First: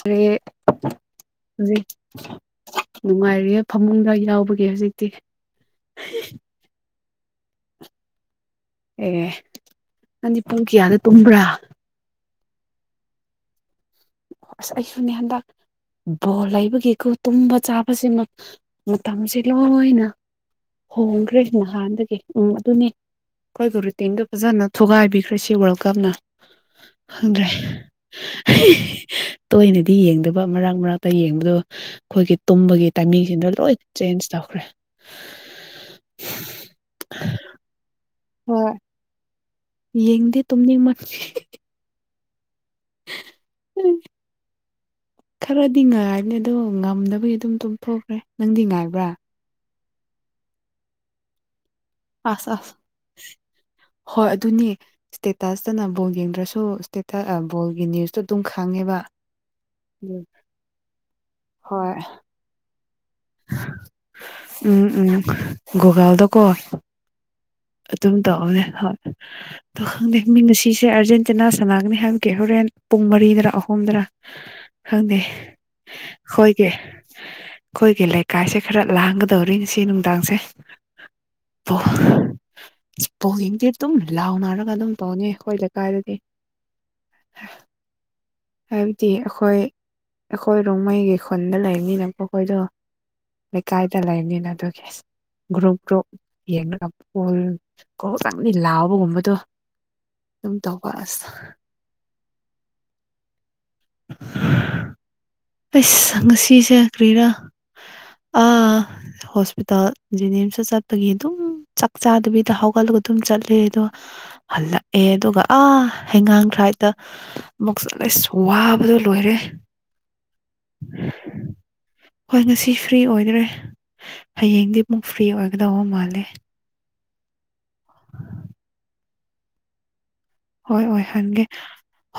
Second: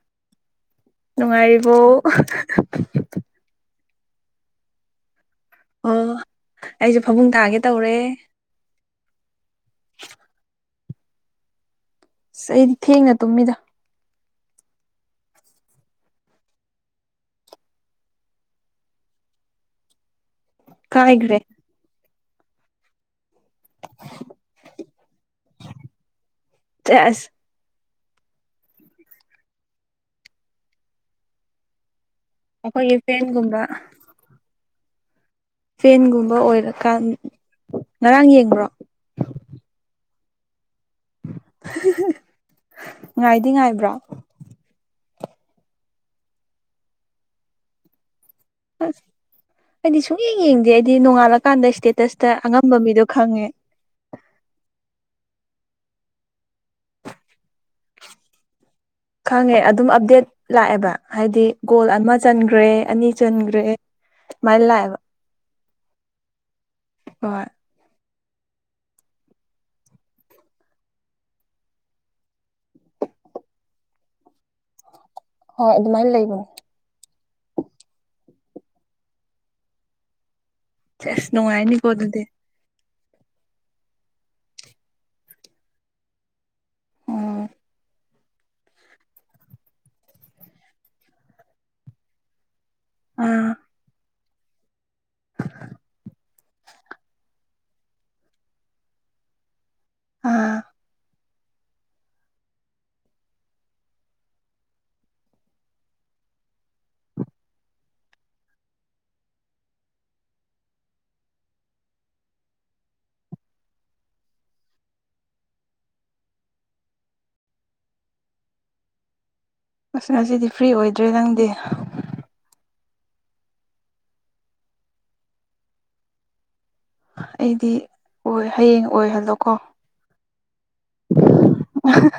[inaudible] ꯍꯧꯖꯤꯛ ꯅꯨꯡꯉꯥꯏꯔꯤꯕꯣ ꯅꯨꯡꯉꯥꯏꯔꯤꯌꯦ ꯐꯃꯨꯡꯗ ꯌꯥꯎꯕꯒꯤ ꯍꯧꯖꯤꯛꯇꯤ ꯑꯣ ꯑꯩꯁꯨ ꯐꯃꯨꯡ ꯊꯥꯒꯦ ꯇꯧꯔꯦ ꯑꯦ ꯅꯪꯗꯤ ꯄꯨꯡ ꯀꯌꯥꯗ ꯇꯨꯝꯕ꯭ꯔꯥ ꯑꯁ ꯑꯩꯗꯤ ꯊꯦꯡꯅ ꯇꯨꯝꯃꯤꯗ ꯑꯁ ꯑꯩꯁꯨꯅꯦ ꯍꯟꯗꯛ ꯕꯣꯜ ꯂꯩꯕꯒꯤꯀꯣ ꯇꯨꯝꯕ ꯆꯥꯕꯁꯤ ꯃꯇꯝꯁꯦ ꯂꯣꯏꯅ ꯀꯥꯏꯈ꯭ꯔꯦ ꯍꯣꯡꯈ꯭ꯔꯦ ꯅꯍꯥꯟꯗꯒꯤ ꯎꯝ ꯑꯗꯨꯅꯦ ꯑꯩꯈꯣꯏꯕꯨ ꯔꯨꯇꯤꯟꯗꯣ ꯐꯖꯅ ꯊꯨꯒꯥꯏꯕꯤꯈ꯭ꯔꯦ ꯁꯤ ꯋꯥꯟꯀꯞꯅ ꯑꯁ ꯈꯪꯗ꯭ꯔꯦ ꯇꯣꯏꯅꯗꯤ ꯌꯦꯡꯗꯕ ꯃꯔꯛ ꯃꯔꯛꯇ ꯌꯦꯡꯕꯗꯣ ꯑꯩꯈꯣꯏꯒꯤ ꯇꯨꯝꯕꯒꯤ ꯑꯩꯈꯣꯏꯒꯤ ꯇꯥꯏꯃꯤꯡꯁꯤꯡꯗꯣ ꯐꯦꯟꯒꯨꯝꯕ ꯂꯣꯏ ꯆꯦꯟꯖ ꯇꯧꯈ꯭ꯔꯦ ꯐꯦꯟꯒꯨꯝꯕ ꯑꯣꯏꯔꯀꯥꯟ ꯉꯔꯥꯡ ꯌꯦꯡꯕ꯭ꯔꯣ ꯍꯣꯏ ꯌꯦꯡꯗꯦ ꯇꯨꯝꯅꯤꯡ ꯉꯥꯏꯗꯤ ꯉꯥꯏꯕ꯭ꯔꯣ ꯈꯔꯗꯤ ꯉꯥꯏꯕꯅꯦ ꯑꯗꯣ ꯉꯝꯗꯅꯕꯒꯤ ꯑꯗꯨꯝ ꯇꯨꯝꯊꯣꯛꯈ꯭ꯔꯦ ꯅꯪꯗꯤ ꯉꯥꯏꯕ꯭ꯔꯥ ꯍꯥꯏꯗꯤ ꯁꯨꯡ ꯌꯦꯡ ꯌꯦꯡꯗꯦ ꯍꯥꯏꯗꯤ ꯅꯣꯡꯉꯥꯜꯂꯀꯥꯟꯗ ꯏꯁꯇꯦꯠ ꯑꯥꯁ ꯑꯥꯁ ꯍꯣꯏ ꯑꯗꯨꯅꯤ ꯏꯁꯇꯦꯇꯥꯁꯇꯅ ꯕꯣꯜ ꯌꯦꯡꯗ꯭ꯔꯁꯨꯇ ꯕꯣꯜꯒꯤ ꯅꯤꯌꯨꯁꯇꯣ ꯑꯗꯨꯝ ꯈꯪꯉꯦꯕ ꯈꯪꯉꯦ ꯑꯗꯨꯝ ꯑꯞꯗꯦꯠ ꯂꯥꯛꯑꯦꯕ ꯍꯥꯏꯗꯤ ꯒꯣꯜ ꯍꯣꯏ ꯑꯃ ꯆꯟꯈ꯭ꯔꯦ ꯑꯅꯤ ꯆꯟꯈ꯭ꯔꯦ ꯃꯥꯏ ꯂꯥꯛꯑꯕ ꯒꯨꯔꯒꯥꯎꯗꯥꯀꯣ ꯍꯣꯏ ꯑꯗꯨꯝ ꯇꯧꯅꯦ ꯍꯣꯏ ꯈꯪꯗ ꯃꯤ ꯉꯁꯤꯁꯦ ꯑꯥꯔꯖꯦꯟꯇꯤꯅꯥ ꯁꯅꯥꯒꯅꯤ ꯍꯥꯏꯕ ꯀꯦ ꯍꯣꯔꯦꯟ ꯄꯨꯡ ꯃꯔꯤꯗꯔ ꯑꯍꯨꯝꯗꯔ ꯈꯪꯗꯦ ꯍꯣꯏ ꯑꯗꯨꯃꯥꯏꯅ ꯂꯩꯕꯅꯦ ꯀꯦ ꯑꯩꯈꯣꯏꯒꯤ ꯂꯩꯀꯥꯏꯁꯦ ꯈꯔ ꯂꯥꯡꯒꯗꯧꯔꯤꯅꯦ ꯁꯤ ꯅꯨꯡꯗꯥꯡꯁꯦ ꯁꯦꯁ ꯅꯨꯡꯉꯥꯏꯅꯤꯀꯣ ꯑꯗꯨꯗꯤ ꯄꯣꯡꯗꯤ ꯑꯗꯨꯝ ꯂꯥꯎꯅꯔꯒ ꯑꯗꯨꯝ ꯇꯧꯅꯤ ꯑꯩꯈꯣꯏ ꯂꯩꯀꯥꯏꯗꯗꯤ ꯑꯥ ꯍꯥꯏꯕꯗꯤ ꯑꯩꯈꯣꯏ ꯑꯩꯈꯣꯏ ꯔꯣꯡꯃꯩꯒꯤ ꯈꯨꯟꯗ ꯂꯩꯅꯤꯅ ꯑꯈꯣꯏꯗꯣ ꯑꯥ ꯀꯥꯏꯗ ꯂꯩꯅꯤꯅ ꯑꯗꯨꯒꯤ ꯒ꯭ꯔꯨꯞ ꯒ꯭ꯔꯨꯞ ꯌꯦꯡꯣꯜ [unintelligible] ꯀ ꯆꯪꯅꯤ ꯂꯥꯎꯕꯒꯨꯝꯕꯗꯣ ꯑꯗꯨꯝ ꯑꯥ ꯇꯧꯕ ꯑꯁ ꯑꯩꯁ ꯉꯁꯤꯁꯦ ꯀ꯭ꯔꯤꯔꯥ ꯑꯥ [inaudible] ꯍꯣꯁꯄꯤꯇꯥꯜ ꯖꯦꯅꯤꯝꯁꯇ ꯆꯠꯄꯒꯤ ꯑꯗꯨꯝ ꯆꯥꯛꯆꯥꯥꯗꯕꯤꯗ ꯍꯧꯒꯠꯂꯒ ꯑꯗꯨꯝ ꯆꯠꯂꯦ ꯑꯗꯣ ꯍꯜꯂꯛꯑꯦ ꯑꯗꯨꯒ ꯑꯥ ꯍꯩꯉꯥꯡ ꯊ꯭ꯔꯥꯏꯗ ꯑꯃꯨꯛꯁꯂꯁ ꯋꯥꯕꯗꯣ ꯂꯣꯏꯔꯦ ꯑꯁ ꯉꯁꯤꯗꯤ ꯐ꯭ꯔꯤ ꯑꯣꯏꯗ꯭ꯔꯦ ꯅꯪꯗꯤ ꯍꯣꯏ ꯉꯁꯤ ꯐ꯭ꯔꯤ ꯑꯣꯏꯗ꯭ꯔꯦ ꯍꯌꯦꯡꯗꯤ ꯑꯃꯨꯛ ꯐ꯭ꯔꯤ ꯑꯣꯏꯒꯗꯧꯕ ꯃꯥꯜꯂꯦ ꯑꯩꯗꯤ ꯑꯣꯏ ꯍꯌꯦꯡ ꯑꯣꯏꯍꯜꯂꯣꯀꯣ ꯍꯣꯏ ꯑꯣꯏꯍꯟꯒꯦ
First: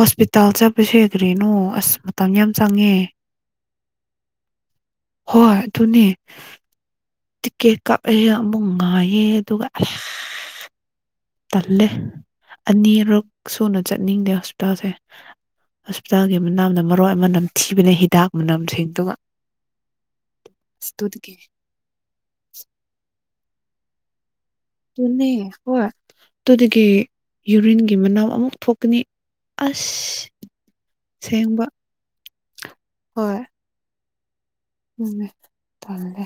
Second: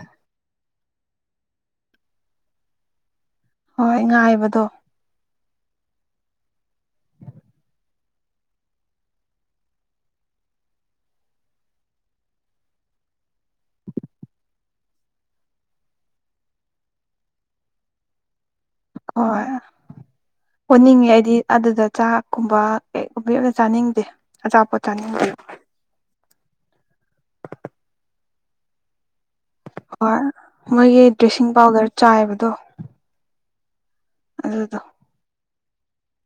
ꯍꯣꯁꯄꯤꯇꯥꯜ ꯆꯠꯄꯁꯦ ꯀ꯭ꯔꯤꯅꯣ ꯑꯁ ꯃꯇꯝ ꯌꯥꯝ ꯆꯪꯉꯦ ꯍꯣꯏ ꯉꯥꯏꯕꯗꯣ ꯍꯣꯏ ꯑꯗꯨꯅꯦ ꯇꯤꯛꯀꯦꯠ ꯀꯛꯑꯦꯒ ꯑꯃꯨꯛ ꯉꯥꯏꯌꯦ ꯑꯗꯨꯒ ꯇꯜꯂꯦ ꯑꯅꯤꯔꯛ ꯁꯨꯅ ꯆꯠꯅꯤꯡꯗꯦ ꯍꯣꯁꯄꯤꯇꯥꯜꯁꯦ ꯍꯣꯁꯄꯤꯇꯥꯜꯒꯤ ꯃꯅꯥꯝꯗ ꯃꯔꯣꯏ ꯑꯃ ꯅꯝꯊꯤꯕꯅ ꯍꯤꯗꯥꯛ ꯃꯅꯝꯁꯤꯡ ꯍꯣꯏ ꯑꯣꯅꯤꯡꯉꯦ ꯑꯗꯨꯗꯒꯤ ꯑꯩꯗꯤ ꯑꯗꯨꯗ ꯆꯥꯛꯀꯨꯝꯕ ꯀꯩꯒꯨꯝꯕ ꯑꯝꯇ ꯆꯥꯅꯤꯡꯗꯦ ꯑꯆꯥꯄꯣꯠ ꯆꯥꯅꯤꯡꯗꯦ ꯑꯗꯨꯅꯦ ꯍꯣꯏ ꯑꯗꯨꯗꯒꯤ ꯌꯨꯔꯤꯟꯒꯤ ꯃꯅꯥꯎ ꯑꯃꯨꯛ ꯊꯣꯛꯀꯅꯤ ꯍꯣꯏ ꯑꯁ ꯃꯣꯏꯒꯤ ꯗ꯭ꯔꯦꯁꯤꯡ ꯁꯦꯡꯕ ꯄꯥꯎꯗꯔ ꯆꯥꯏꯕꯗꯣ ꯍꯣꯏ ꯑꯗꯨꯗꯣ ꯆꯨꯝꯃꯦ ꯇꯥꯜꯂꯦ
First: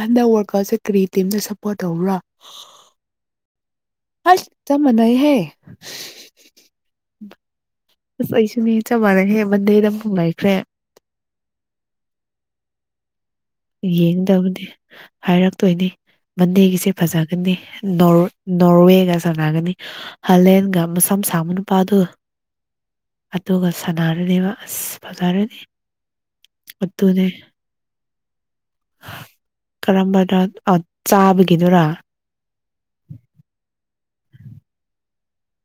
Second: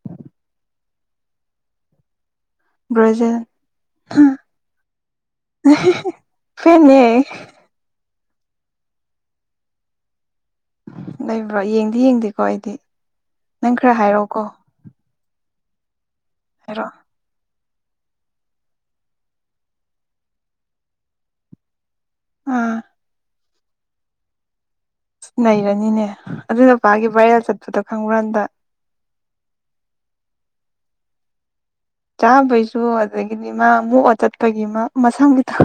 ꯍꯟꯗꯛ ꯋꯥꯔꯀꯔꯞꯁꯦ ꯀꯔꯤ ꯇꯤꯝꯗꯥ ꯁꯄꯣꯔꯠ ꯇꯧꯕ꯭ꯔꯣ ꯕꯔ꯭ꯖꯤꯜ ꯑꯁ ꯆꯞ ꯃꯥꯟꯅꯩꯍꯦ ꯐꯦꯟ ꯅꯦ ꯑꯁ ꯑꯩꯁꯨꯅꯦ ꯆꯞ ꯃꯥꯟꯅꯩꯍꯦ ꯃꯟꯗꯦꯗ ꯑꯃꯨꯛ ꯂꯩꯥꯈ꯭ꯔꯦ ꯂꯩꯕ꯭ꯔꯣ ꯌꯦꯡꯗꯤ ꯌꯦꯡꯗꯦꯀꯣ ꯑꯩꯗꯤ ꯅꯪ ꯈꯔ ꯍꯥꯏꯔꯛꯑꯣꯀꯣ ꯌꯦꯡꯒꯗꯕꯅꯤ ꯍꯥꯏꯔꯛꯇꯣꯏꯅꯤ ꯃꯟꯗꯦꯒꯤꯁꯦ ꯍꯥꯏꯔꯛꯑꯣ ꯐꯖꯒꯅꯤ ꯅꯣꯔ ꯅꯣꯔꯋꯦꯒ ꯁꯥꯟꯅꯒꯅꯤ ꯍꯥꯂꯦꯟꯒ ꯃꯁꯝ ꯁꯥꯕ ꯅꯨꯄꯥꯗꯣ ꯑꯥ ꯑꯗꯨꯒ ꯁꯅꯥꯔꯅꯦꯕ ꯑꯁ ꯐꯖꯔꯅꯤ ꯅꯩꯔꯅꯤꯅꯦ ꯑꯗꯨ ꯅꯨꯄꯥꯒꯤ ꯕꯥꯔꯦꯜ ꯆꯠꯄꯗꯣ ꯈꯪꯕ꯭ꯔꯥ ꯍꯟꯗꯛ ꯀꯔꯝꯕꯅꯣ ꯆꯥꯕꯒꯤꯗꯨꯔ ꯆꯥꯕꯩꯁꯨ ꯑꯗꯒꯤꯗꯤ ꯃꯥ ꯃꯣꯛꯑ ꯆꯠꯄꯒꯤ ꯃꯥ ꯃꯁꯝ ꯒꯤꯗꯣ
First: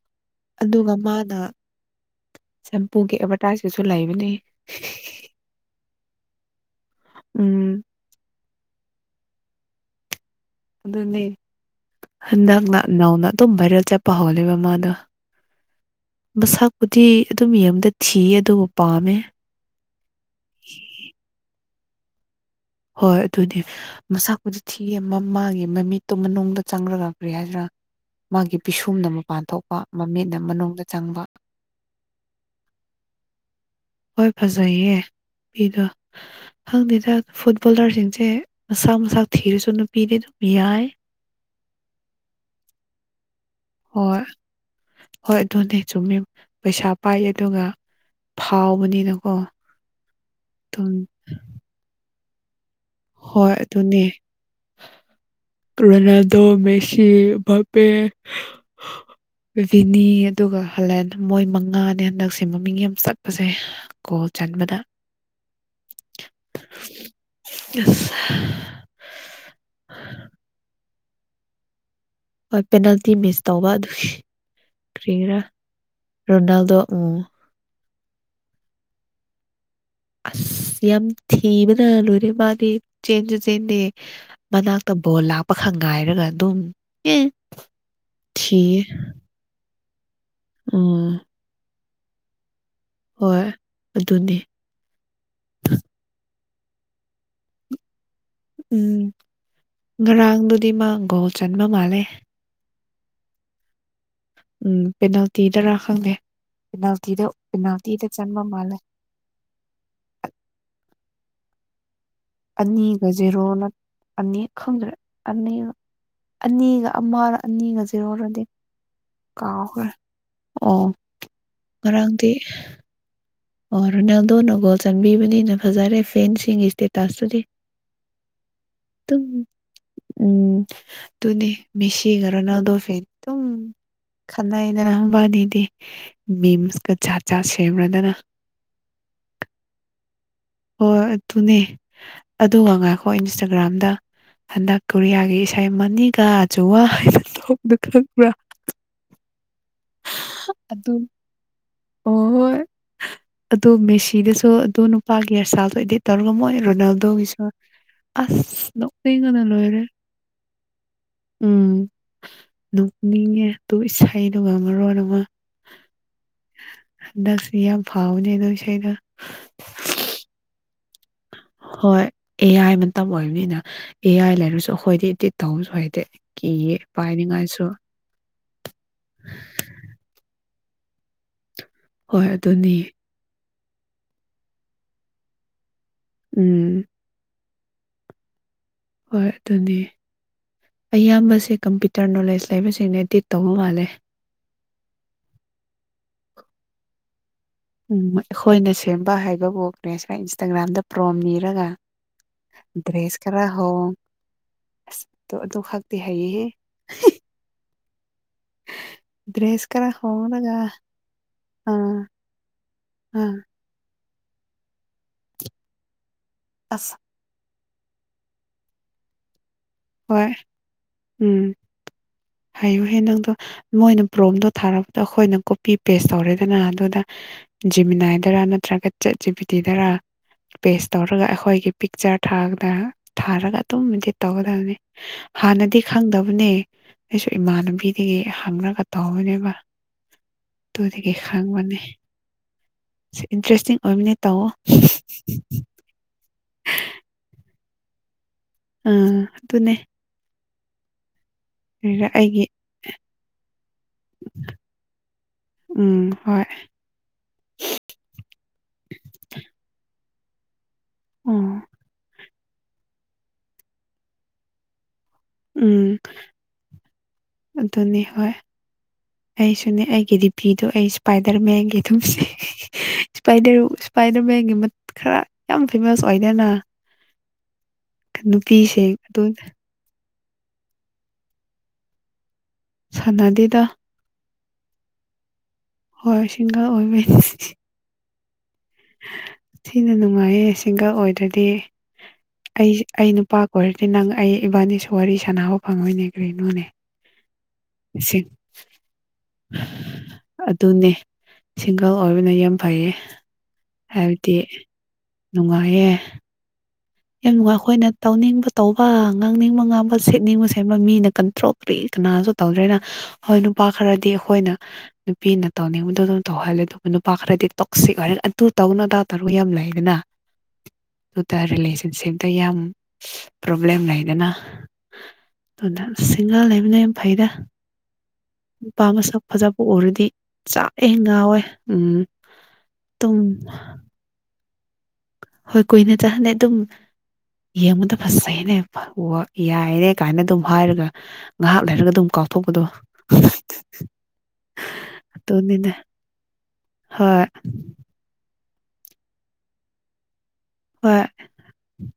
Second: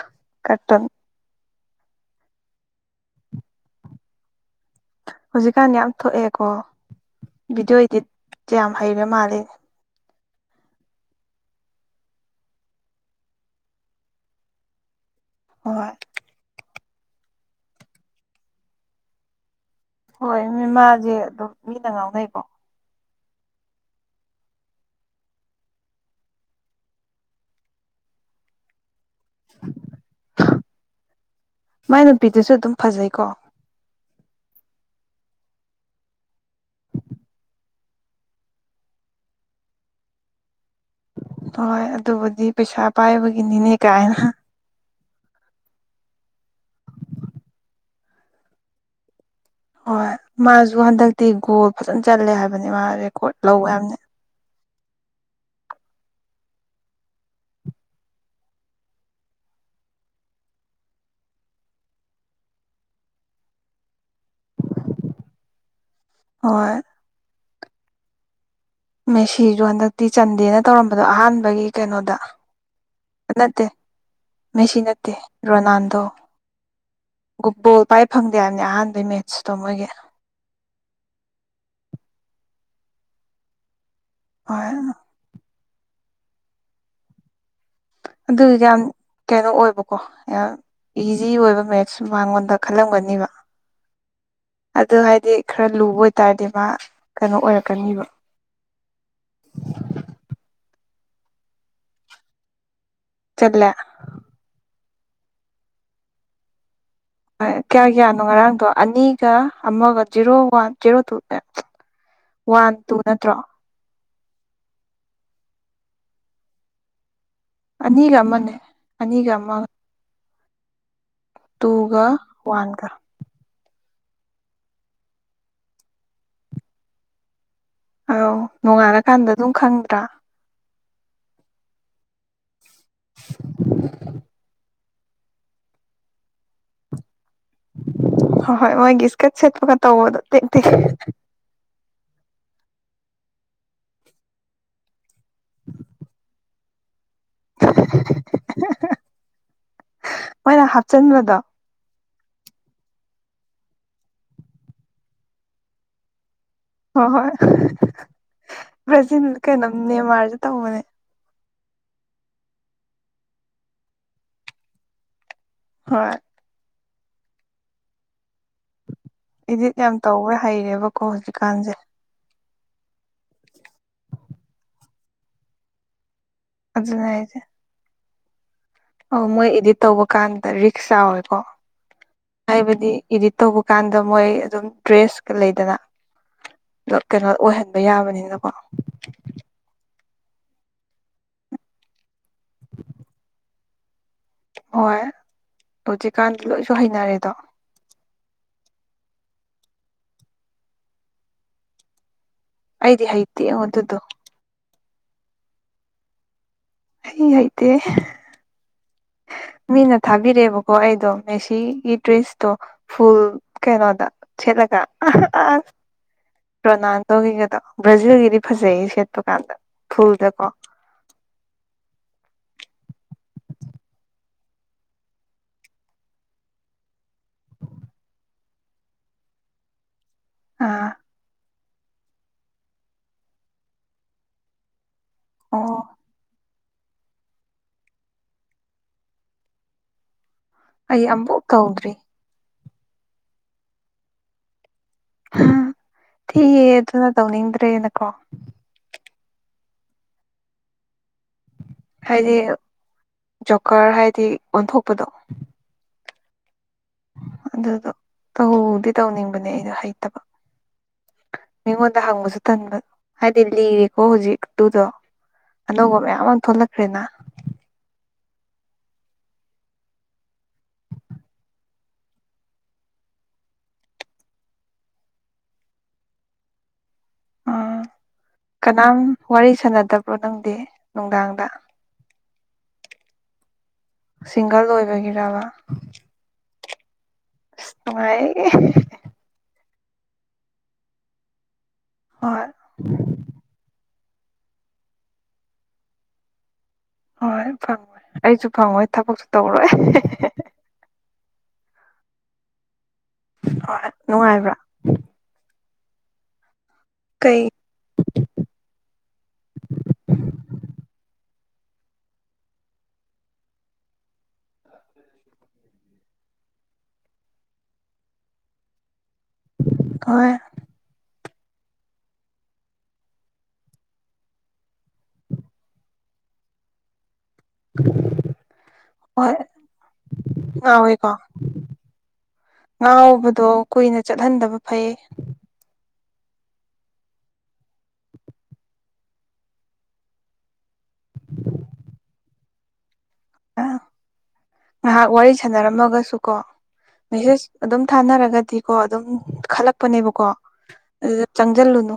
[inaudible] ꯃꯥꯅꯥ ꯁꯦꯝꯄꯨꯒꯤ ꯑꯦꯚꯔꯇꯥꯏꯁꯇꯁꯨ ꯂꯩꯕꯅꯦ ꯍꯧꯖꯤꯛꯀꯥꯟ ꯌꯥꯝ ꯊꯣꯛꯑꯦꯀꯣ ꯎꯝ ꯚꯤꯗꯤꯑꯣ ꯏꯗꯤꯠꯁꯦ ꯌꯥꯝ ꯍꯩꯔ ꯃꯥꯜꯂꯦ ꯑꯗꯨꯅꯦ ꯍꯟꯗꯛꯅ ꯅꯧꯅ ꯑꯗꯨꯝ ꯚꯥꯏꯔꯦꯜ ꯆꯠꯄ ꯍꯧꯅꯦꯕ ꯃꯥꯗꯣ ꯍꯣꯏ ꯃꯁꯥꯛꯄꯨꯗꯤ ꯑꯗꯨꯝ ꯌꯦꯡꯕꯗ ꯊꯤꯌꯦ ꯑꯗꯨꯕꯨ ꯄꯥꯝꯃꯦ ꯍꯣꯏ ꯃꯤꯃꯥꯁꯦ ꯑꯗꯨꯝ ꯃꯤꯅ ꯉꯥꯎꯅꯩꯀꯣ ꯍꯣꯏ ꯑꯗꯨꯅꯤ ꯃꯁꯥꯛꯄꯨꯗꯤ ꯊꯤ ꯑꯃ ꯃꯥꯒꯤ ꯃꯃꯤꯠꯇꯨ ꯃꯅꯨꯡꯗ ꯆꯪꯈ꯭ꯔꯒ ꯒꯔꯤ ꯍꯥꯏꯁꯤꯔꯥ ꯃꯥꯒꯤ ꯄꯤꯁꯨꯝꯅ ꯃꯄꯥꯟ ꯊꯣꯛꯄ ꯃꯃꯤꯠꯅ ꯃꯅꯨꯡꯗ ꯆꯪꯕ ꯃꯥꯏ ꯅꯨꯄꯤꯗꯨꯁꯨ ꯑꯗꯨꯝ ꯐꯖꯩꯀꯣ ꯍꯣꯏ ꯐꯖꯩꯌꯦ ꯅꯨꯄꯤꯗꯣ ꯍꯪꯗꯦꯗ ꯐꯨꯠꯕꯣꯂꯔꯁꯤꯡꯁꯦ ꯃꯁꯥ ꯃꯁꯥ ꯊꯤꯔꯁꯨ ꯅꯨꯄꯤꯗꯤ ꯑꯗꯨꯝ ꯌꯥꯏ ꯍꯣꯏ ꯑꯗꯨꯕꯨꯗꯤ ꯄꯩꯁꯥ ꯄꯥꯏꯕꯒꯤꯅꯤꯅꯦ ꯍꯣꯏ ꯀꯥꯏꯅ ꯍꯣꯏ ꯑꯗꯨꯅꯦ ꯆꯨꯝꯃꯤ ꯄꯩꯁꯥ ꯄꯥꯏ ꯑꯗꯨꯒ ꯐꯥꯎꯕꯅꯤꯅꯀꯣ ꯍꯣꯏ ꯃꯥꯁꯨ ꯑꯗꯨꯝ ꯍꯟꯗꯛꯇꯤ ꯒꯣꯜ ꯐꯖꯅ ꯆꯜꯂꯦ ꯍꯥꯏꯕꯅꯦ ꯃꯥ ꯔꯦꯀꯣꯔꯠ ꯍꯣꯏ ꯂꯧꯋꯦ ꯍꯥꯏꯕꯅꯤ ꯑꯗꯨꯅꯦ ꯔꯣꯅꯥꯜꯗꯣ ꯃꯦꯁꯤ ꯕꯥꯄꯦ ꯚꯕꯤꯅꯤ ꯑꯗꯨꯒ ꯍꯥꯂꯥꯜ ꯃꯣꯏ ꯃꯉꯥꯅꯦ ꯍꯟꯗꯛꯁꯦ ꯃꯃꯤꯡ ꯌꯥꯝ ꯆꯠꯄꯁꯦ ꯒꯣꯜ ꯆꯟꯕꯗ ꯍꯣꯏ [unintelligible] ꯃꯦꯁꯤꯁꯨ ꯍꯟꯗꯛꯇꯤ ꯆꯟꯗꯦꯅ ꯇꯧꯔꯝꯕꯗꯣ ꯑꯍꯥꯟꯕꯒꯤ ꯀꯩꯅꯣꯗ ꯍꯣꯏ ꯄꯦꯅꯥꯜꯇꯤ ꯃꯤꯁ ꯅꯠꯇꯦ ꯇꯧꯕ ꯑꯗꯨ ꯃꯦꯁꯤ ꯅꯠꯇꯦ ꯀ꯭ꯔꯤꯔꯥ ꯔꯣꯅꯥꯜꯗꯣ ꯔꯣꯅꯥꯜꯗꯣ ꯑꯝ ꯕꯣꯜ ꯄꯥꯏ ꯐꯪꯗꯦ ꯍꯥꯏꯕꯅꯦ ꯑꯍꯥꯟꯕꯩ ꯃꯦꯠꯁꯇꯣ ꯃꯣꯏꯒꯤ ꯑꯁ ꯌꯥꯝ ꯊꯤꯕꯅ ꯂꯣꯏꯔꯦ ꯃꯥꯗꯤ ꯆꯦꯟꯁꯨ ꯆꯦꯟꯗꯦ ꯍꯣꯏ ꯃꯅꯥꯛꯇ ꯕꯣꯜ ꯂꯥꯛꯄ ꯈꯛ ꯉꯥꯏꯔꯒ ꯑꯗꯨꯝ ꯑꯝ ꯑꯗꯨ ꯊꯤꯌꯦ ꯌꯥꯝ ꯀꯩꯅꯣ ꯑꯣꯏꯕꯀꯣ ꯌꯥꯝ ꯎꯝ ꯏꯖꯤ ꯑꯣꯏꯕ ꯃꯦꯠꯁ ꯃꯉꯣꯟꯗ ꯈꯜꯂꯝꯒꯅꯤ ꯍꯣꯏ ꯑꯗꯨꯅꯦ ꯑꯗꯨ ꯍꯥꯏꯗꯤ ꯈꯔ ꯂꯨꯕ ꯑꯣꯏꯇꯥꯔꯗꯤ ꯃꯥ ꯀꯩꯅꯣ ꯑꯣꯏꯔꯛꯀꯅꯤꯕ ꯎꯝ ꯉꯔꯥꯡꯗꯨꯗꯤ ꯃꯥ ꯒꯣꯜ ꯆꯟꯕ ꯃꯥꯜꯂꯦ [unintelligible] ꯎꯝ ꯄꯦꯅꯥꯜꯇꯤꯗꯔꯥ ꯈꯪꯗꯦ ꯄꯦꯅꯥꯜꯇꯤꯗ ꯀꯌꯥ ꯄꯦꯅꯥꯜꯇꯤꯗ ꯀꯌꯥꯅꯣ ꯆꯟꯕ ꯉꯔꯥꯡꯗꯣ ꯃꯥꯜꯂꯦ ꯑꯅꯤꯒ ꯑꯃꯒ zero one zero two one two ꯅꯠꯇ꯭ꯔꯣ ꯑꯅꯤꯛ ꯈꯪꯗ꯭ꯔꯦ ꯑꯅꯤꯒ ꯑꯅꯤꯒ ꯑꯃꯔ ꯑꯅꯤꯒ ꯖꯤꯔꯣꯔꯗꯤ ꯑꯃꯅꯦ ꯑꯅꯤꯒ ꯑꯃ ꯀꯥꯎꯈ꯭ꯔꯦ ꯑꯣ ꯇꯨꯒ ꯉꯔꯥꯡꯗꯤ ꯋꯥꯟꯒ ꯑꯣ ꯔꯣꯅꯥꯜꯗꯣ ꯅ ꯒꯣꯜ ꯆꯟꯕꯤꯕꯅꯤꯅ ꯐꯖꯔꯦ ꯐꯦꯟꯁꯤꯡꯒꯤ ꯏꯁꯇꯦꯇꯥꯁꯇꯨꯗꯤ ꯑꯥꯎ ꯅꯣꯡꯉꯥꯜꯂꯀꯥꯟꯗ ꯑꯗꯨꯝ ꯈꯪꯗ꯭ꯔꯥ ꯎꯝ ꯑꯗꯨꯅꯤ ꯃꯦꯁꯤꯒ ꯔꯣꯅꯥꯜꯗꯣ ꯐꯦꯟ ꯑꯗꯨꯝ ꯈꯠꯅꯩ ꯗꯅꯕꯥꯅꯤꯗꯤ ꯃꯤꯝꯁꯀ ꯖꯥꯠ ꯖꯥꯠ ꯁꯦꯝꯔꯗꯅ ꯍꯣꯏ ꯍꯣꯏꯒꯤ ꯏꯁꯀꯠ ꯁꯦꯠꯄꯒ ꯇꯧꯕꯗꯣ ꯇꯦꯛ ꯇꯦꯛ ꯍꯣꯏ ꯑꯗꯨꯅꯦ ꯑꯗꯨꯒ ꯉꯉꯥꯏꯈꯣ ꯏꯟꯁꯇꯥꯒ꯭ꯔꯥꯝꯗ ꯍꯟꯗꯛ ꯀꯣꯔꯤꯌꯥꯒꯤ ꯏꯁꯩ ꯑꯃ ꯅꯤꯒ ꯆꯨꯋꯥ ꯇꯧꯕꯗꯣ ꯈꯪꯕ꯭ꯔꯥ ꯍꯥꯍꯥ ꯍꯥ ꯑꯗꯨ ꯍꯥꯞꯆꯤꯟꯕꯗꯣ ꯑꯣ ꯍꯣꯏ ꯑꯗꯣ ꯃꯦꯁꯤꯗꯁꯨ ꯑꯗꯨ ꯅꯨꯄꯥꯒꯤ ꯑꯁꯥꯗ ꯑꯣꯏꯗꯤ ꯇꯧꯔꯒ ꯃꯣꯏ ꯍꯣꯏ ꯍꯣꯏ ꯔꯣꯅꯥꯜꯗꯣꯒꯤꯁꯨ ꯑꯁ ꯕ꯭ꯔꯥꯖꯤꯜ ꯅꯣꯛꯅꯤꯡꯕꯅ ꯀꯩꯅꯣ ꯂꯣꯏꯔꯦ ꯅꯦꯃꯥꯔꯁꯨ ꯇꯧꯕꯅꯦ ꯎꯝ ꯅꯣꯛꯅꯤꯡꯉꯦ ꯇꯨ ꯏꯁꯩꯗꯨ ꯃꯔꯣꯜ ꯑꯃ ꯍꯣꯏ ꯗꯁꯤꯕꯤ ꯌꯥꯝ ꯐꯥꯎꯅꯦꯗꯣ ꯏꯁꯩꯗꯣ ꯏꯗꯤꯠ ꯌꯥꯝ ꯇꯧꯕ ꯍꯩꯔꯦꯕꯀꯣ ꯍꯧꯖꯤꯛꯀꯥꯟꯁꯦ ꯍꯣꯏ ꯑꯦ ꯑꯥꯏ ꯃꯇꯝ ꯑꯣꯏꯕꯅꯤꯅ ꯑꯦ ꯑꯥꯏ ꯂꯩꯔꯁꯨ ꯑꯩꯈꯣꯏꯗꯤ ꯇꯧꯕꯁꯨ ꯍꯩꯗꯦ ꯀꯤꯌꯦ ꯑꯗꯨꯅ ꯄꯥꯏ ꯅꯤꯡ ꯉꯥꯏꯁꯨ ꯑꯣ ꯃꯣꯏ ꯏꯗꯤꯠ ꯇꯧꯕ ꯀꯥꯟꯗ ꯔꯤꯛꯁ ꯆꯥꯎꯋꯦꯀꯣ ꯍꯣꯏ ꯑꯗꯨꯅꯤ ꯍꯥꯏꯕꯗꯤ ꯏꯗꯤꯠ ꯇꯧꯕ ꯀꯥꯟꯗ ꯃꯣꯏ ꯑꯗꯨꯝ ꯗ꯭ꯔꯦꯁꯀ ꯂꯩꯗꯅ ꯎꯝ ꯀꯩꯅꯣ ꯑꯣꯏꯍꯟ ꯌꯥꯕꯅꯤꯅꯀꯣ ꯍꯣꯏ ꯑꯗꯨꯅꯤ ꯑꯌꯥꯝꯕꯁꯦ ꯀꯝꯄ꯭ꯌꯨꯇꯔ ꯅꯣꯂꯦꯖ ꯂꯩꯕꯁꯤꯡꯅꯗꯤꯠ ꯇꯧꯕ ꯃꯥꯜꯂꯦ ꯍꯣꯏ ꯍꯧꯖꯤꯛꯀꯥꯟꯗꯤ ꯂꯣꯏꯁꯨ ꯍꯩꯅꯔꯦꯗꯣ ꯎꯝ ꯑꯩꯈꯣꯏꯅ ꯁꯦꯝꯕ ꯍꯩꯕꯕꯨ ꯀꯦꯁꯀ ꯏꯟꯁꯇꯥꯒ꯭ꯔꯥꯝꯗ ꯄ꯭ꯔꯣꯝ ꯅꯤꯔꯒ ꯑꯩꯗꯤ ꯗ꯭ꯔꯦꯁ ꯍꯩꯇꯦ ꯈꯔ ꯌꯦꯡꯉꯣ ꯍꯣꯡ ꯑꯗꯨꯗꯣ ꯑꯁ ꯑꯗꯨ ꯑꯗꯨ ꯈꯥꯛꯛꯇꯤ ꯍꯥꯏꯌꯦꯍꯦ ꯏ ꯍꯩꯇꯦ ꯗ꯭ꯔꯦꯁ ꯈꯔ ꯃꯤꯅ ꯍꯣꯡꯂꯒ ꯊꯥꯕꯤꯔꯛꯑꯦꯕꯀꯣ ꯑꯩꯗꯣ ꯃꯦꯁꯤꯒꯤ ꯑꯥ ꯗ꯭ꯔꯦꯁꯇꯣ ꯐꯨꯜ ꯑꯥ ꯀꯩꯅꯣꯗ ꯁꯦꯠꯂꯒ ꯔꯣꯅꯥ ꯑꯁ ꯇꯧꯒꯗꯣ ꯕ꯭ꯔꯥꯖꯤꯜꯒꯤꯗꯤ ꯐꯖꯩꯌꯦ ꯁꯦꯠꯄ ꯀꯥꯟꯗ ꯍꯣꯏ ꯐꯨꯜꯗꯀꯣ ꯎꯝ ꯍꯥꯏꯌꯨꯍꯦ ꯅꯪꯗꯣ ꯃꯣꯏꯅ ꯄ꯭ꯔꯣꯝꯗꯣ ꯊꯥꯔꯕꯗ ꯑꯩꯈꯣꯏꯅ ꯀꯣꯄꯤ ꯄꯦꯁ ꯇꯧꯔꯦꯗꯅ ꯑꯗꯨꯗ ꯖꯤꯃꯤꯅꯥꯏꯗꯔꯥ ꯅꯠꯇ꯭ꯔꯒ ꯆꯦꯠ ꯖꯤꯕꯤꯇꯤꯗꯔꯥ ꯄꯦꯁ ꯑꯥ ꯇꯧꯔꯒ ꯑꯩꯈꯣꯏꯒꯤ ꯄꯤꯛꯆꯔ ꯊꯥ ꯊꯥꯔꯒ ꯑꯗꯨꯝ ꯏꯗꯤꯠ ꯇꯧꯒꯗꯕꯅꯤ ꯑꯣ ꯍꯥꯟꯅꯗꯤ ꯈꯪꯗꯕꯅꯦ ꯑꯩꯁꯨ ꯏꯃꯥꯟꯅꯕꯤꯗꯒꯤ ꯍꯪꯉꯒ ꯇꯧꯔꯅꯦꯕ ꯑꯩ ꯇꯣꯗꯒꯤ ꯑꯃꯨꯛ ꯈꯪꯕꯅꯦ ꯇꯧꯗ꯭ꯔꯤ ꯁꯤ ꯏꯟꯇꯔꯦꯁꯇꯤꯡ ꯑꯣꯏꯕꯅꯦ ꯇꯧꯋꯣ ꯊꯤꯌꯦ ꯑꯗꯨꯅ ꯇꯧꯅꯤꯡꯗ꯭ꯔꯦꯅꯀꯣ ꯏꯆꯝ ꯑꯗꯨꯅꯦ ꯍꯥꯏꯗꯤ ꯑꯩꯒꯤ ꯖꯣꯀꯔ ꯍꯥꯏꯗꯤ ꯑꯣꯟꯊꯣꯛꯄꯗꯣ ꯎꯝ ꯍꯣꯏ ꯑꯗꯨꯗꯣ ꯇꯧꯗꯤ ꯇꯧꯅꯤꯡꯕꯅꯦ ꯑꯩꯗꯣ ꯍꯩꯇꯕ ꯎꯝ ꯃꯤꯉꯣꯟꯗ ꯍꯪꯕꯁꯨ ꯇꯟꯕꯗꯣ ꯍꯥꯏꯗꯤ ꯂꯤꯔꯦꯀꯣ ꯍꯧꯖꯤꯛꯇꯨꯗꯣ ꯎꯝ ꯑꯗꯨꯅꯤ ꯍꯣꯏ ꯑꯩꯁꯨꯅꯦ ꯑꯩꯒꯤ ꯗꯤꯄꯤꯗꯨ ꯑꯩ ꯏꯁꯄꯥꯏꯗꯔ ꯃꯦꯟꯒꯤ ꯑꯗꯨꯝ ꯁꯤ ꯏꯁꯄꯥꯏꯗꯔ ꯏꯁꯄꯥꯏꯗꯔ ꯃꯦꯟꯒꯤ ꯈꯔ ꯌꯥꯝ ꯐꯦꯃꯁ ꯑꯣꯏꯗꯅ ꯎꯝ ꯅꯨꯄꯤꯁꯤꯡ ꯀꯅꯥꯝ ꯑꯗꯨ ꯋꯥꯔꯤ ꯁꯥꯟꯅꯗꯕ꯭ꯔꯣ ꯅꯪꯗꯤ ꯅꯨꯡꯗꯥꯡꯗ ꯁꯥꯟꯅꯗꯦꯗꯥ ꯁꯤꯡꯒꯜ ꯑꯣꯏꯕꯒꯤꯔꯕ ꯍꯣꯏ ꯁꯤꯡꯒꯥꯜ ꯑꯣꯏꯕ [unintelligible] ꯊꯤꯅ ꯅꯨꯡꯉꯥꯏꯌꯦ ꯁꯤꯡꯒꯜ ꯑꯣꯏꯗ꯭ꯔꯗꯤ ꯍꯣꯏ ꯑꯩ ꯑꯩ ꯅꯨꯄꯥ ꯀꯣꯏꯔꯗꯤ ꯅꯪ ꯑꯩ ꯏꯕꯥꯅꯤꯁꯨ ꯋꯥꯔꯤ ꯁꯥꯟꯅꯕ ꯐꯪꯉꯣꯏꯅꯦ ꯀꯔꯤꯅꯣꯅꯦ ꯍꯣꯏ ꯐꯪ ꯑꯩꯁꯨ ꯐꯪꯉꯣꯏ ꯊꯕꯛꯁꯨ ꯇꯧꯔꯣꯏ ꯗꯨꯅꯦ ꯁꯤꯡꯒꯜ ꯑꯣꯏꯕꯅ ꯌꯥꯝ ꯐꯩꯌꯦ ꯍꯣꯏ ꯍꯥꯏꯕꯗꯤ ꯅꯨꯡꯉꯥꯏꯕ꯭ꯔꯥ ꯅꯨꯡꯉꯥꯏꯌꯦ ꯌꯥꯝ ꯀꯩ ꯅꯨꯡꯉꯥꯏ ꯑꯩꯈꯣꯏꯅ ꯇꯧꯅꯤꯡꯕ ꯇꯧꯕ ꯉꯥꯡꯅꯤꯡꯕ ꯉꯥꯡꯕ ꯁꯦꯠꯅꯤꯡꯕ ꯁꯦꯠꯕ ꯃꯤꯅ ꯀꯟꯇ꯭ꯔꯣꯛ ꯀ꯭ꯔꯤ ꯀꯅꯥꯁꯨ ꯇꯧꯗ꯭ꯔꯦꯅ ꯍꯣꯏ ꯅꯨꯄꯥ ꯈꯔꯗꯤ ꯑꯩꯈꯣꯏꯅ ꯅꯨꯄꯤꯅ ꯇꯧꯅꯤꯡꯕꯗ ꯑꯗꯨꯝ ꯇꯧꯍꯜꯂꯦ ꯑꯗꯨꯕꯨ ꯅꯨꯄꯥ ꯈꯔꯗꯤ ꯇꯣꯛꯁꯤꯛ ꯑꯣꯏꯔ ꯑꯗꯨ ꯇꯧꯒꯥꯅꯣ ꯑꯗꯥ ꯇꯔꯨ ꯌꯥꯝ ꯂꯩꯗꯅ ꯍꯣꯏ [unintelligible] ꯁꯤꯟꯁꯗ ꯌꯥꯝ ꯄ꯭ꯔꯣꯕ꯭ꯂꯦꯝ ꯂꯩꯗꯅ ꯑꯗꯨꯅ ꯁꯤꯡꯒꯜ ꯂꯩꯕꯅ ꯌꯥꯝ ꯐꯩꯗ ꯅꯨꯄꯥ ꯃꯁꯛ ꯍꯣꯏ ꯐꯖꯕ ꯎꯔꯗꯤ ꯆꯥꯛꯑꯦ ꯉꯥꯎꯋꯦꯀꯣ ꯉꯥꯎꯋꯦ ꯎꯝ ꯑꯗꯨꯝ ꯉꯥꯎꯕꯗꯣ ꯀꯨꯏꯅ ꯆꯠꯍꯟꯗꯕ ꯐꯩ ꯍꯣꯏ ꯀꯨꯏꯅ ꯆꯠꯍꯟꯗꯦ ꯑꯗꯨꯝ ꯌꯦꯡꯕꯗ ꯐꯖꯩꯅꯦ [unintelligible] ꯌꯥꯏꯅꯦ ꯀꯥꯏꯅ ꯑꯗꯨꯝ ꯍꯥꯏꯔꯒ ꯉꯥꯏꯍꯥꯛ ꯂꯩꯔꯒ ꯑꯗꯨꯝ ꯀꯥꯎꯊꯣꯛꯄꯗꯣ ꯑ ꯉꯥꯏꯍꯥꯛ ꯋꯥꯔꯤ ꯑꯗꯨꯅꯤꯅꯦ ꯁꯥꯟꯅꯔꯝꯃꯒꯁꯨ ꯀꯣ ꯍꯣꯏ ꯃꯦꯁꯦꯁ ꯑꯗꯨꯝ ꯊꯥꯅꯔꯒꯗꯤꯀꯣ ꯑꯗꯨꯝ ꯈꯜꯂꯛꯄꯅꯦꯕꯀꯣ ꯍꯣꯏ ꯑꯗꯨꯗ ꯆꯪꯖꯜꯂꯨꯅꯨ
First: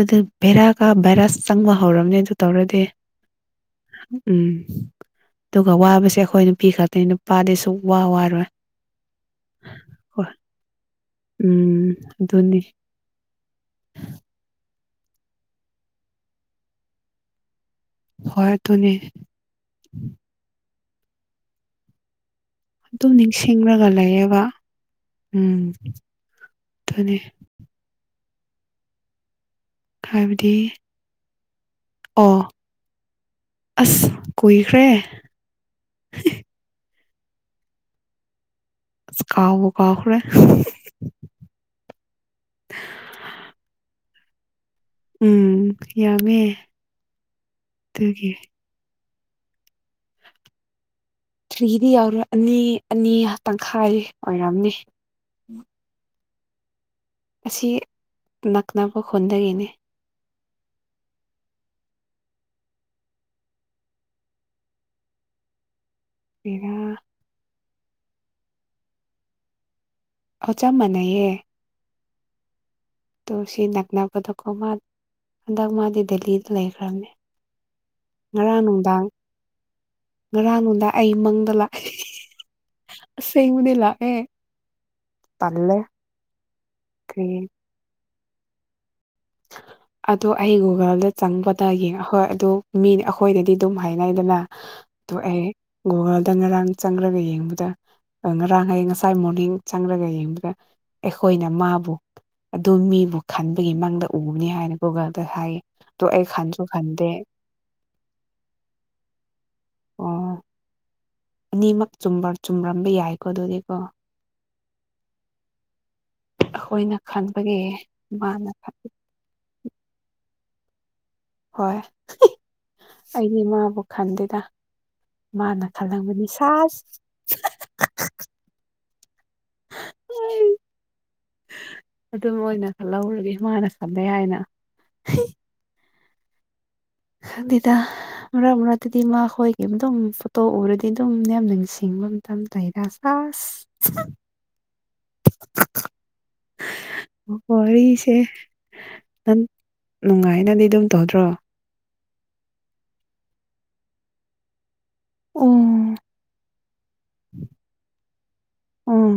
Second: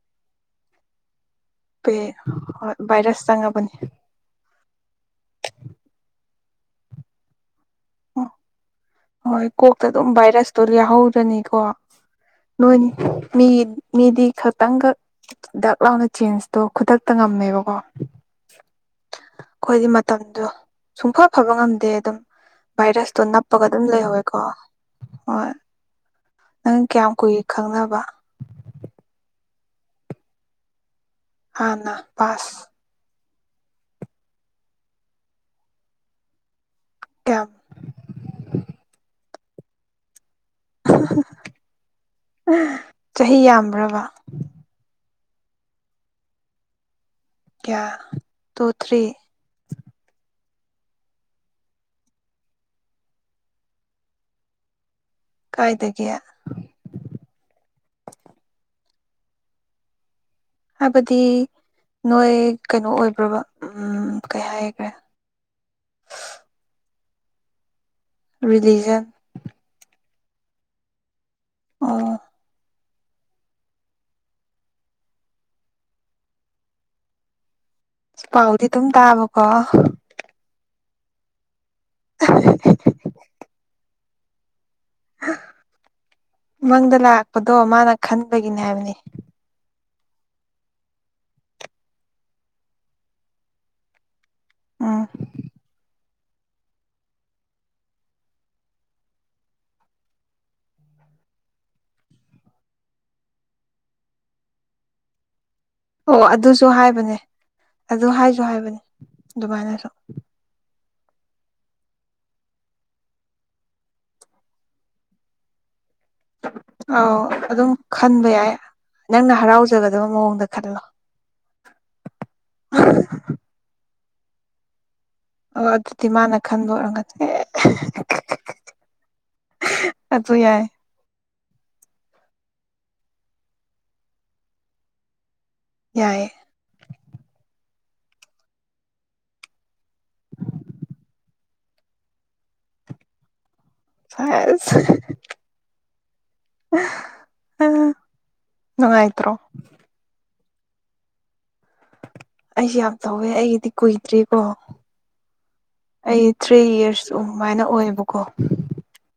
ꯑꯗꯨ ꯚꯦꯔꯥꯒ ꯚꯦꯔꯥꯁ ꯆꯪꯕ ꯄꯦ ꯍꯧꯔꯕꯅꯦ ꯑꯗꯨ ꯍꯣꯏ ꯇꯧꯔꯗꯤ ꯚꯥꯏꯔꯁ ꯆꯪꯉꯕꯅꯤ ꯎꯝ ꯑꯗꯨꯒ ꯋꯥꯕꯁꯦ ꯑꯩꯈꯣꯏ ꯅꯨꯄꯤ ꯈꯛꯇꯅꯤ ꯅꯨꯄꯥꯗꯤ ꯁꯨꯛꯋꯥ ꯋꯥꯔꯣꯏ ꯍꯣꯏ ꯀꯣꯛꯇ ꯑꯗꯨꯝ ꯍꯣꯏ ꯚꯥꯏꯔꯁꯇꯣ ꯌꯥꯍꯧꯔꯅꯤꯀꯣ ꯎꯝ ꯑꯗꯨꯅꯤ ꯅꯣꯏꯅꯤ ꯃꯤ ꯃꯤꯗꯤ ꯈꯇꯪꯈꯛ ꯗꯛ ꯂꯥꯎꯅ ꯆꯦꯟꯖꯇꯣ ꯈꯨꯗꯛꯇ ꯉꯝꯃꯦꯕꯀꯣ ꯍꯣꯏ ꯇꯨꯅꯤ ꯑꯩꯈꯣꯏꯗꯤ ꯃꯇꯝꯗꯣ ꯁꯨꯡꯐ ꯐꯕ ꯉꯝꯗꯦ ꯑꯗꯨꯝ ꯑꯗꯨꯝ ꯚꯥꯏꯔꯁꯇꯣ ꯅꯞꯄꯒ ꯑꯗꯨꯝ ꯅꯤꯡꯁꯤꯡꯂꯒ ꯂꯩꯍꯧꯋꯦꯀꯣ ꯂꯩꯌꯦꯕ ꯍꯣꯏ [unintelligible] ꯅꯪ ꯀꯌꯥꯝ ꯑꯗꯨꯅꯤ ꯀꯨꯏ ꯈꯪꯅꯕ ꯍꯥꯏꯕꯗꯤ ꯍꯥꯟꯅ ꯑꯣ ꯄꯥꯁ ꯑꯁ ꯀꯨꯏꯈ꯭ꯔꯦ ꯀꯌꯥꯝ ꯀꯥꯥꯎꯕꯨ ꯀꯥꯎꯈꯔꯦ ꯆꯍꯤ ꯌꯥꯝꯕ꯭ꯔꯕ ꯎꯝ ꯌꯥꯝꯃꯦ ꯀꯌꯥ ꯑꯗꯨꯒꯤ ꯇꯨ ꯊ꯭ꯔꯤ ꯊ꯭ꯔꯤꯗꯤ ꯌꯥꯎꯔꯣꯏ ꯑꯅꯤ ꯑꯅꯤ ꯇꯪꯈꯥꯏ ꯑꯣꯏꯔꯝꯑꯝꯅꯤ ꯀꯥꯏꯗꯒꯤ ꯑꯁꯤ ꯅꯛꯅꯕ ꯈꯨꯟꯗꯒꯤꯅꯤ ꯍꯥꯏꯕꯗꯤ ꯅꯣꯏ ꯀꯩꯅꯣ ꯑꯣꯏꯕ꯭ꯔꯕ ꯎꯝ ꯀꯩ ꯍꯥꯏꯈ꯭ꯔꯦ [unintelligible] [unintelligible] ꯑ ꯆꯞ ꯃꯥꯟꯅꯩꯌꯦ ꯑꯣ ꯗꯨ ꯁꯤ ꯅꯛꯅꯕꯗꯀꯣ ꯃꯥ ꯍꯟꯗꯛ ꯃꯥꯗꯤ ꯗꯦꯜꯂꯤꯗ ꯂꯩꯈ꯭ꯔꯕꯅꯦ ꯉꯔꯥꯡ ꯄꯥꯎꯗꯤ ꯑꯗꯨꯝ ꯅꯨꯡꯗꯥꯡ ꯇꯥꯕ ꯀꯣ ꯉꯔꯥꯡ ꯅꯣꯗꯥ ꯑꯩ ꯃꯪꯗ ꯂꯥꯛꯑꯦ [unintelligible] ꯑꯁ ꯑꯩꯕꯨꯗꯤ ꯂꯥꯛꯑꯦ ꯇꯜꯂꯦ ꯃꯪꯗ ꯀ꯭ꯔꯤ ꯂꯥꯛꯄꯗꯣ ꯃꯥꯅ ꯈꯟꯕꯒꯤꯅꯤ ꯍꯥꯏꯕꯅꯤ ꯑꯗꯣ ꯑꯩ ꯒꯨꯒꯜꯗ ꯆꯪꯕꯗꯌꯦ ꯑ ꯍꯣꯏ ꯑꯗ ꯃꯤ ꯑꯩꯈꯣꯏꯗꯗꯤ ꯑꯗꯨꯝ ꯍꯥꯏꯅꯩꯗꯅ ꯎꯝ ꯑꯣ ꯑꯩ ꯒꯨꯒꯜꯗ ꯉꯔꯥꯡ ꯆꯪꯔꯒ ꯌꯦꯡꯕꯗ ꯉꯔꯥꯡ ꯍꯌꯦꯡ ꯉꯁꯥꯏ ꯃꯣꯔꯅꯤꯡ ꯆꯪꯂꯒ ꯌꯦꯡꯕꯗ ꯑꯩꯈꯣꯏꯅ ꯃꯥꯕꯨ ꯑꯗꯨ ꯃꯤꯕꯨ ꯈꯟꯕꯒꯤ ꯃꯥꯡꯗ ꯎꯕꯅꯤ ꯍꯥꯏꯅ ꯒꯨꯒꯜꯗ ꯍꯥꯏꯌꯦ ꯑꯗꯣ ꯑꯣ ꯑꯩ ꯈꯟꯁꯨ ꯑꯗꯨꯁꯨ ꯈꯟꯗꯦ ꯍꯥꯏꯕꯅꯦ ꯑꯗꯨ ꯍꯥꯏꯁꯨ ꯍꯥꯏꯕꯅꯦ ꯑꯗꯨꯃꯥꯏꯅꯁꯨ ꯑꯣ ꯑꯅꯤꯃꯛ ꯆꯨꯝꯔꯝꯕ ꯌꯥꯏꯀꯣ ꯑꯗꯨꯗꯤꯀꯣ ꯑꯩꯈꯣꯏꯅ ꯑꯥꯎ ꯈꯟꯕꯒꯤ ꯑꯗꯨꯝ ꯈꯟꯕ ꯃꯥꯅ ꯌꯥꯏ ꯅꯪꯅ ꯍꯔꯥꯎꯖꯒꯗꯕ ꯃꯑꯣꯡꯗ ꯈꯜꯂꯣ ꯍꯣꯏ ꯑꯩꯗꯤ ꯏꯃꯥꯕꯨ ꯈꯟꯗꯦꯗ ꯃꯥꯅ ꯑꯣ ꯑꯗꯨꯗꯤ ꯈꯜꯂꯝꯒꯅꯤ ꯃꯥꯅ ꯁꯥꯁ ꯈꯟꯕꯑꯣꯏꯔꯝꯃꯅꯤ ꯑꯗꯨ ꯌꯥꯏ ꯑꯗꯨꯝ ꯑꯣꯏꯅ ꯈꯜꯍꯧꯔꯒꯦ ꯃꯥꯅ ꯈꯟꯂꯩ ꯍꯥꯏꯅ ꯌꯥꯏꯌꯦ ꯈꯟꯗꯤꯗ ꯃꯔꯛ ꯃꯔꯛꯇꯗꯤ ꯃꯥ ꯍꯣꯏꯈꯤꯕ ꯑꯗꯨꯝ ꯐꯣꯇꯣ ꯎꯔꯗꯤ ꯑꯗꯨꯝ ꯃꯌꯥꯝ ꯅꯤꯡꯁꯤꯡꯕ [unintelligible] [unintelligible] ꯑ ꯋꯥꯔꯤꯁꯦ ꯅꯨꯡꯉꯥꯏꯇ꯭ꯔꯣ ꯅꯪ ꯅꯨꯡꯉꯥꯏꯅꯗꯤ ꯑꯗꯨꯝ ꯇꯧꯗ꯭ꯔꯣ ꯑꯩꯁꯨ ꯌꯥꯝ ꯇꯧꯋꯦ ꯑꯩꯒꯤꯗꯤ ꯀꯨꯏꯗ꯭ꯦꯀꯣ ꯑꯣ ꯑꯩ ꯊ꯭ꯔꯤ ꯌꯔꯁ ꯑꯗꯨꯃꯥꯏꯅ ꯑꯣꯏꯌꯦꯕꯀꯣ ꯑꯣ